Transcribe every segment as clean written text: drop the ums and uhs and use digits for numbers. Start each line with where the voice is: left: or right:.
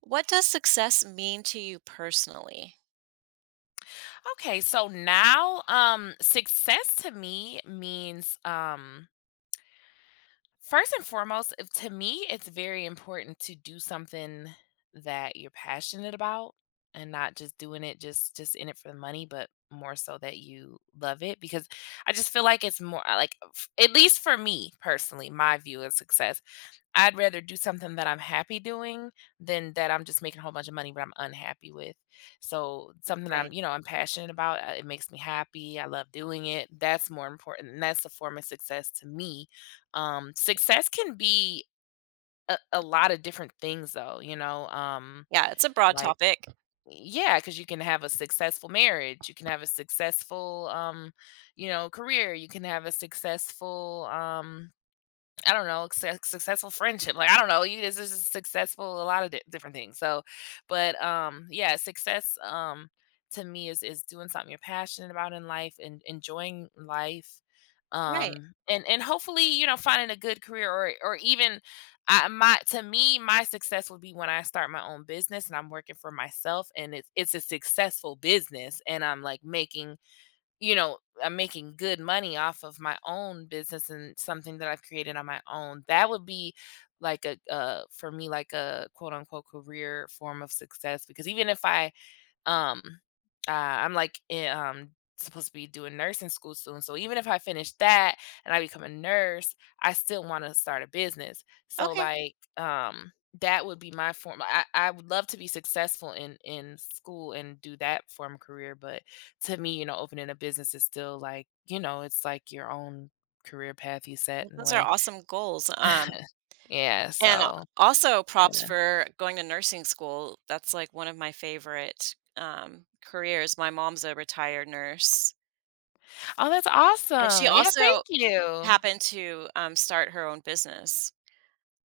right: What does success mean to you personally?
left: Okay, so now success to me means first and foremost to me it's very important to do something that you're passionate about, and not just doing it just in it for the money, but more so that you love it. Because I just feel like it's more at least for me personally, my view of success, I'd rather do something that I'm happy doing than that I'm just making a whole bunch of money but I'm unhappy with. So something that
right: Right.
left: I'm passionate about. It makes me happy. I love doing it. That's more important. And that's a form of success to me. Success can be a lot of different things.
right: Yeah, it's a broad
left: like,
right: topic.
left: yeah, because you can have a successful marriage, you can have a successful, career, you can have a successful, I don't know, success successful friendship, like, I don't know, you this is successful a lot of di different things. So yeah, success, to me is doing something you're passionate about in life and enjoying life,
right: Right.
left: and hopefully, you know, finding a good career, or even I my to me, my success would be when I start my own business and I'm working for myself and it's a successful business and I'm, like, making, you know, I'm making good money off of my own business and something that I've created on my own. That would be like a for me, like a quote unquote career form of success. Because even if I um, uh, I'm like, eh, um, supposed to be doing nursing school soon. So even if I finish that and I become a nurse, I still want to start a business. So,
right: Okay.
left: that would be my form. I would love to be successful in school and do that form of career, but to me, you know, opening a business is still, like, you know, it's like your own career path you set
right: Well,
left: in a
right: those are
left: way.
right: awesome goals.
left: Yeah,
right: And a-
left: so
right: also props
left: yeah.
right: for going to nursing school. That's like one of my favorite careers. My mom's a retired nurse,
left: Oh, that's
right: and she
left: awesome. Yeah,
right: also
left: thank you.
right: happened to start her own business.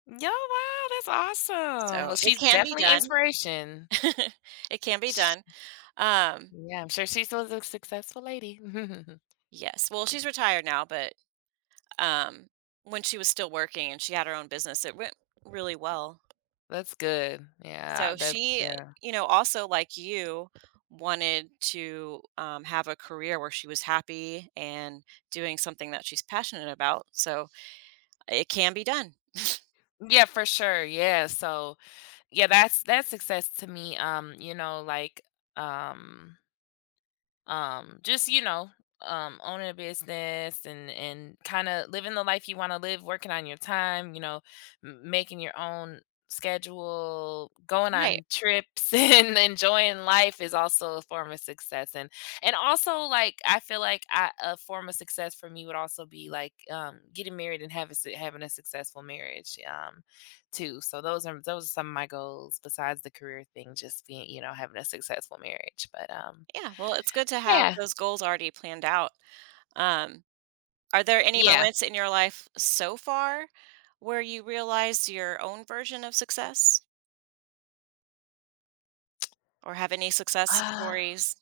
left: Yo, wow, that's awesome.
right: So
left: Well,
right: it
left: she's
right: can be
left: definitely
right: done.
left: inspiration.
right: It can be
left: Sh
right: done. Um,
left: Yeah, I'm sure she still is a successful lady.
right: yes. Well, she's retired now, but um, when she was still working and she had her own business. It went really well.
left: That's good.
right: So she,
left: Yeah.
right: you know, also like you, wanted to have a career where she was happy and doing something that she's passionate about. So it can be done.
left: Yeah, for sure. Yeah, so, yeah, that's success to me, you know, like, um just you know owning a business and kind of living the life you want to live, working on your time, you know, making your own schedule, going
right: Right.
left: on trips and enjoying life is also a form of success. And also, I feel like a form of success for me would also be like getting married and having having a successful marriage too. So those are some of my goals besides the career thing, just being, you know, having a successful marriage. But
right: Yeah, well, it's good to have
left: Yeah.
right: those goals already planned out. Um, are there any
left: Yeah.
right: moments in your life so far where you realize your own version of success or have any success
left: Uh,
right: stories?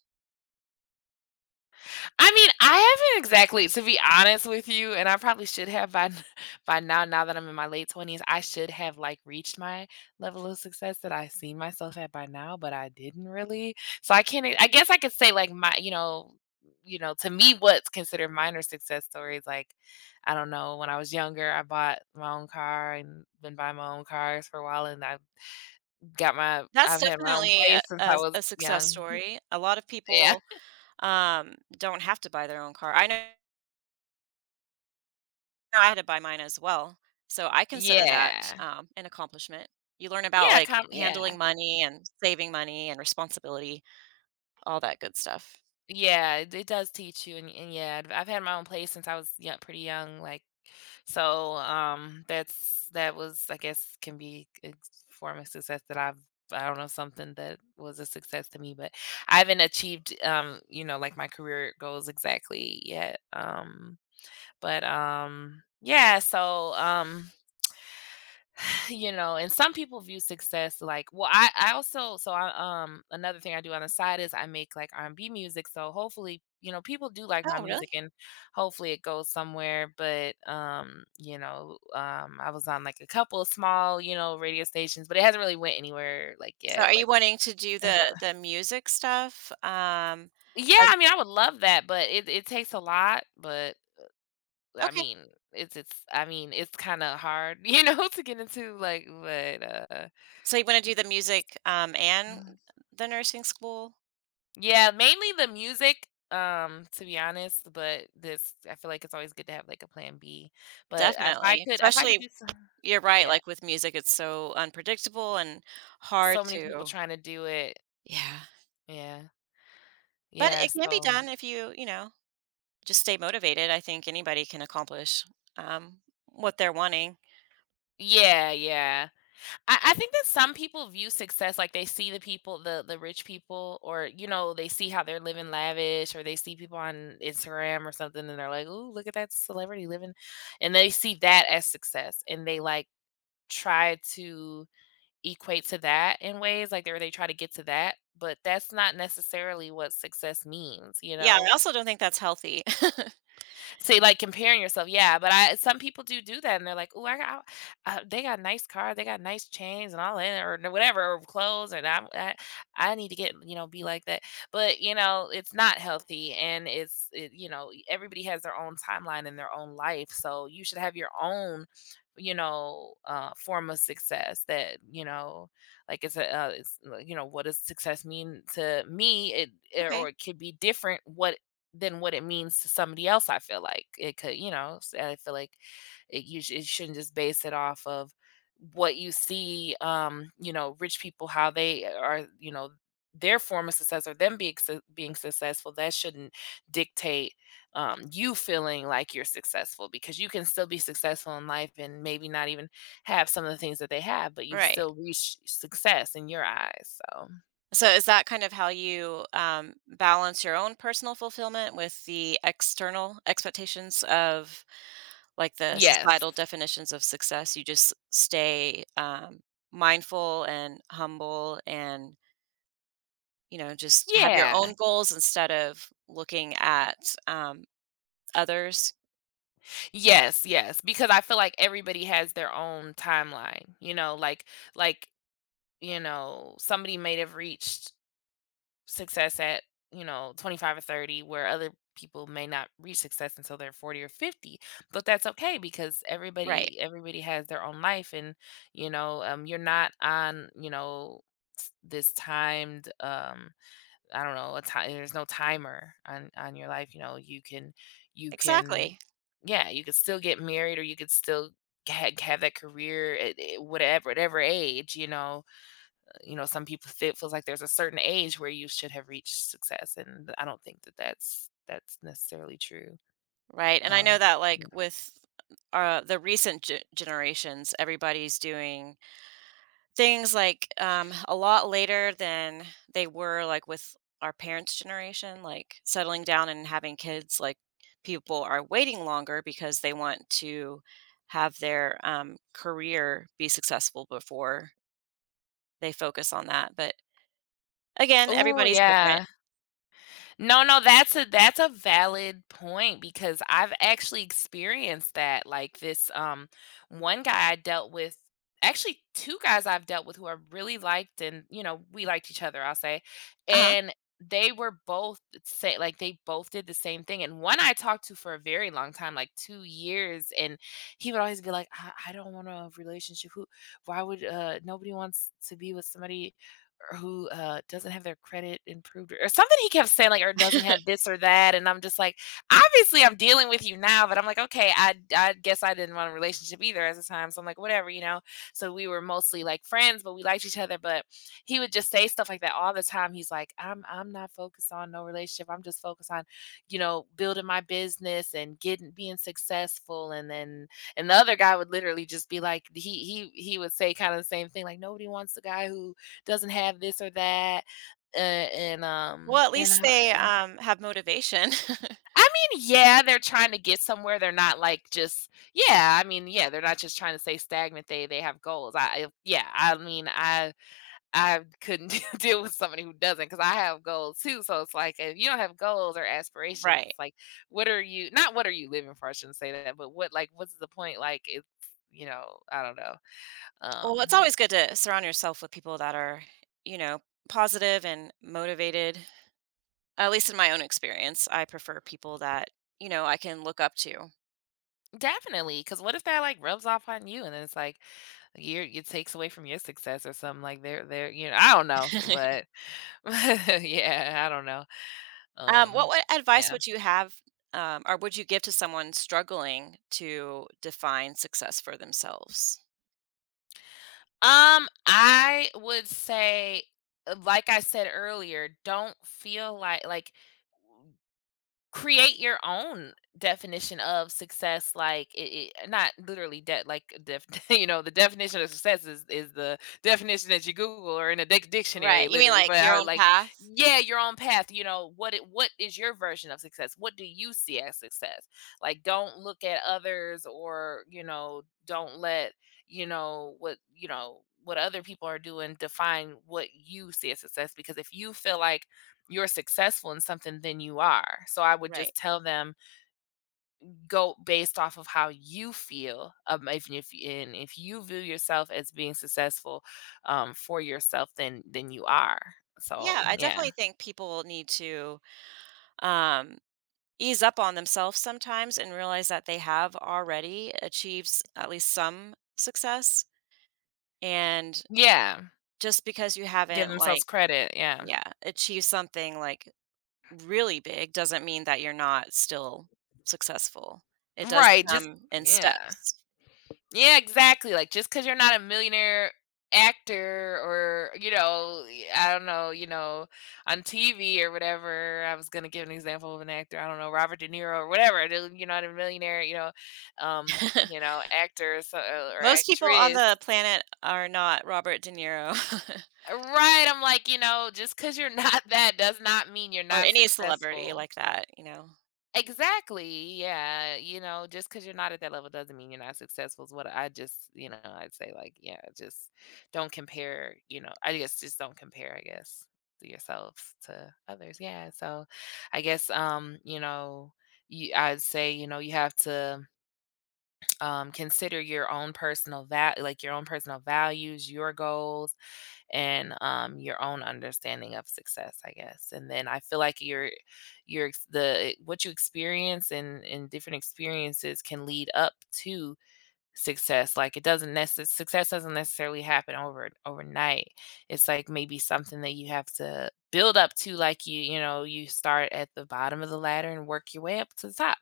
left: I mean, I haven't exactly, to be honest with you, and I probably should have by n by now. Now that I'm in my late twenties, I should have, like, reached my level of success that I see myself at by now, but I didn't really. So I can't e I guess I could say, like, my you know, to me, what's considered minor success stories. Like, I don't know, when I was younger, I bought my own car and been buying my own cars for a while, and
right: That's
left: I've had my own
right: definitely a,
left: place since I
right: a, a
left: was
right: success
left: young.
right: story. A lot of
left: Yeah.
right: people don't have to buy their own car. I know I had to buy mine as well. So I consider that
left: Yeah.
right: an accomplishment. You learn about
left: Yeah,
right: like
left: com
right: handling
left: yeah.
right: money and saving money and responsibility, all that good stuff.
left: Yeah, it does teach you. And I've had my own place since I was young, pretty young, that's that was, I guess, can be a form of success that I've, I don't know, something that was a success to me. But I haven't achieved, my career goals exactly yet, but yeah. You know, and some people view success like, well, I also, so I another thing I do on the side is I make like R&B music. So hopefully, you know, people do like my
right: Oh, really?
left: music and hopefully it goes somewhere. But you know I was on like a couple of small, you know, radio stations, but it hasn't really went anywhere like
right: So
left: yet,
right: are you
left: like,
right: wanting to do the music stuff,
left: yeah,
right: as
left: I mean, I would love that, but it takes a lot. But I
right: okay.
left: mean, it's I mean, it's kind of hard you know, to get into, like, but uh.
right: So you wanna do the music, and the nursing school?
left: Yeah, mainly the music, to be honest, but this I feel like it's always good to have, like, a plan B. But if I
right: Definitely,
left: could, if I could
right: especially
left: do so.
right: you're right,
left: Yeah,
right: like, with music, it's so unpredictable and hard
left: so many people
right: to
left: trying to do it.
right: yeah.
left: Yeah.
right: But
left: Yeah,
right: it can be
left: so.
right: done if you, you know, just stay motivated. I think anybody can accomplish, um, what they're wanting.
left: Yeah, yeah. I think that some people view success like they see the rich people, or, you know, they see how they're living lavish, or they see people on Instagram or something, and they're like, "Ooh, look at that celebrity living," and they see that as success, and they like try to equate to that in ways, like, they where they try to get to that, but that's not necessarily what success means, you
right: Yeah,
left: know?
right: I also don't think that's healthy.
left: So, comparing yourself, yeah. But I some people do do that, and they're like, "Oh, I got they got nice car, they got nice chains and all that, or whatever, or clothes, and I need to, get you know, be like that." But you know, it's not healthy. And you know, everybody has their own timeline and their own life. So you should have your own, you know, form of success that, you know, like, it's you know, what does success mean to me? It- eh, or
right: Okay,
left: it could be different, what than what it means to somebody else. I feel like it could, you know. I feel like it you it shouldn't just base it off of what you see, you know, rich people, how they are, you know, their form of success, or them being successful. That shouldn't dictate, you feeling like you're successful. Because you can still be successful in life and maybe not even have some of the things that they have, but you've
right: right.
left: still reached success in your eyes. So
right: So is that kind of how you, balance your own personal fulfillment with the external expectations of, like, the
left: yes,
right: societal definitions of success? You just stay, mindful and humble and, you know, just have your
left: yeah.
right: own goals instead of looking at, others?
left: Yes, yes, because I feel like everybody has their own timeline, you know, like, you know, somebody may have reached success at, you know, 25 or 30, where other people may not reach success until they're 40 or 50. But that's okay, because
right: Right.
left: everybody has their own life. And, you know, you're not on, you know, this timed I don't know, a time there's no timer on your life, you know, you can, you can,
right: Exactly.
left: yeah, you could still get married, or you could still ha have that career at whatever, whatever age, you know? You know, some people feels like there's a certain age where you should have reached success, and I don't think that that's necessarily true.
right: Right, and I know
left: Um,
right: that, like,
left: yeah.
right: with, the recent ge generations, everybody's doing things like, a lot later than they were, like, with our parents' generation, like, settling down and having kids, like, people are waiting longer because they want to have their, career be successful before they focus on that, but, again, everybody's different.
left: Yeah. No, no, that's a, that's a valid point, because I've actually experienced that. Like, this one guy I dealt with, actually two guys I've dealt with who I really liked, and, you know, we liked each other, I'll say.
right: Uh-huh.
left: And they were both say like they both did the same thing. And one I talked to for a very long time, like 2 years, and he would always be like, I don't want a relationship. Who why would Nobody wants to be with somebody, or who, doesn't have their credit improved, or something he kept saying, like, or doesn't have this or that. And I'm just like, "Obviously, I'm dealing with you now," but I'm like, "Okay, I guess I didn't want a relationship either at the time, so I'm like, whatever, you know?" So we were mostly like friends, but we liked each other. But he would just say stuff like that all the time. He's like, I'm not focused on no relationship. I'm just focused on, building my business and getting being successful," and then and the other guy would literally just be like he would say kinda the same thing, like, "Nobody wants the guy who doesn't have this or that,
right: Well, at
left: and
right: least
left: her
right: they, have motivation.
left: I mean, yeah, they're trying to get somewhere, they're not, like, just yeah, I mean, yeah, they're not just trying to stay stagnant, they have goals, I yeah, I mean, I couldn't deal with somebody who doesn't, not because I have goals too. So it's like, if you don't have goals or aspirations,
right: Right.
left: it's like, what are you, not what are you living for, I shouldn't say that, but what, like, what's the point, like, you know, I don't know, um,
right: Well, it's always good to surround yourself with people that are, you know, positive and motivated. At least in my own experience, I prefer people that, you know, I can look up to.
left: definitely, because what if that, like, rubs off on you and then it's like, your, it takes away from your success or something, like they're I don't know, but yeah, I don't know.
right: Um, what
left: Um,
right: what advice
left: yeah.
right: would you have, or would you give to someone struggling to define success for themselves?
left: I would say, like I said earlier, don't feel like create your own definition of success, like it, not literally the definition of success is the definition that you google or in a
right: Right.
left: dictionary
right: You mean
left: literally,
right: like
left: but
right: your
left: I would
right: own
left: like,
right: path?
left: yeah, your own path, what it, what is your version of success, what do you see as success, like don't look at others, or don't let, what other people are doing define what you see as success. Because if you feel like you're successful in something, than you are. So I would
right: Right.
left: just tell them, go based off of how you feel. If you view yourself as being successful, for yourself, then you are.
right: Yeah,
left: So
right: I
left: yeah,
right: definitely think people need to um, ease up on themselves sometimes and realize that they have already achieved at least some success. And
left: yeah,
right: just because you
left: give
right: haven't, like,
left: themselves credit. Yeah,
right: yeah, achieved something like really big doesn't mean that you're not still successful. It does
left: right. Just
right: come in
left: yeah.
right: steps.
left: Yeah, exactly, like, just because 'cause you're not a millionaire actor or, I don't know, on TV or whatever. I was gonna give an example of an actor, I don't know, Robert De Niro or whatever. The You're not a millionaire, actor or so, or
right: Most people on
left: actress.
right: the planet are not Robert De Niro
left: Right, I'm like, just because 'cause you're not that does not mean you're
right: or
left: not
right: any celebrity
left: successful.
right: like that, you know?
left: Exactly, yeah, just because 'cause you're not at that level doesn't mean you're not successful, is what I just, I'd say, like, yeah, just don't compare, I guess, just don't compare, I guess, to yourselves to others, yeah. So, I guess, you, I'd say, you have to, consider your own personal your own personal values, your goals, and your own understanding of success, I guess. And then I feel like your ex- the what you experience and different experiences can lead up to success. Like it doesn't necess success doesn't necessarily happen overnight. It's like maybe something that you have to build up to, like you, you start at the bottom of the ladder and work your way up to the top.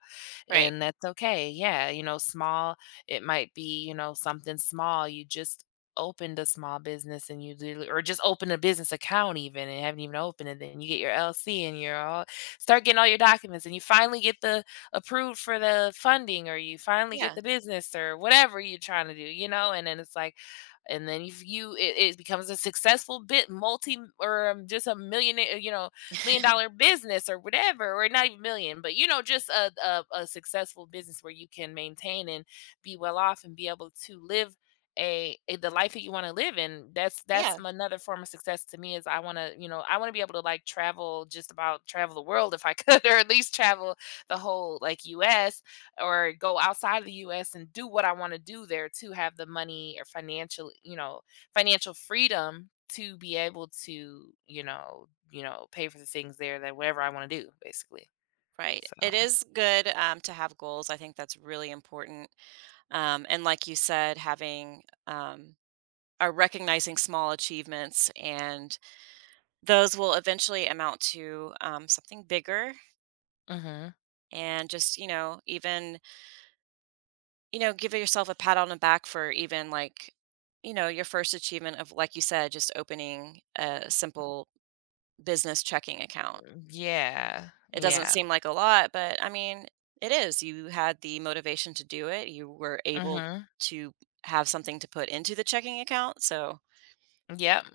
right: Right.
left: And that's okay. Yeah, small, it might be, something small. You just opened a small business and you literally, or just opened a business account even, and haven't even opened it, then you get your LC and you're all, start getting all your documents and you finally get the approved for the funding, or you finally get
right: Yeah.
left: the business or whatever you're trying to do, you know? And then it's like, and then if you it, it becomes a successful bit multi or just a millionaire, million dollar business or whatever, or not even million, but you know, just a successful business where you can maintain and be well off and be able to live a the life that you want to live in. That's
right: Yeah,
left: another form of success to me, is I want to, you know, I want to be able to, like, travel just about travel the world if I could, or at least travel the whole, like, US, or go outside of the US and do what I want to do there, to have the money or financial, you know, financial freedom to be able to, you know, pay for the things there, that whatever I want to do, basically.
right: right.
left: So,
right: It is good, to have goals. I think that's really important. And like you said, having, um, or recognizing small achievements and those will eventually amount to, something bigger
left: mhm.
right: and just, you know, even you know, give yourself a pat on the back for even like, you know, your first achievement of, like you said, just opening a simple business checking account.
left: Yeah.
right: It doesn't
left: Yeah.
right: seem like a lot, but I mean, it is. You had the motivation to do it, you were able
left: Mhm.
right: to have something to put into the checking account. So,
left: Yep.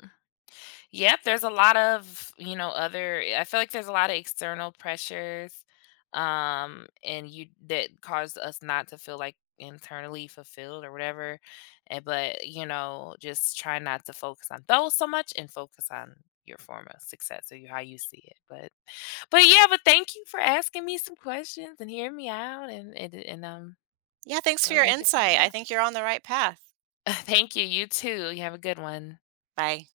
left: Yep, there's a lot of, other, I feel like there's a lot of external pressures, and you, that cause us not to feel, like, internally fulfilled or whatever. And But, you know, just try not to focus on those so much, and focus on your form of success, or how you see it. But yeah, but thank you for asking me some questions and hearing me out, and
right: yeah, thanks for
left: let
right: your
left: me get them.
right: insight. I
left: Yeah.
right: think you're on the right path.
left: Thank you. You too. You have a good one.
right: Bye.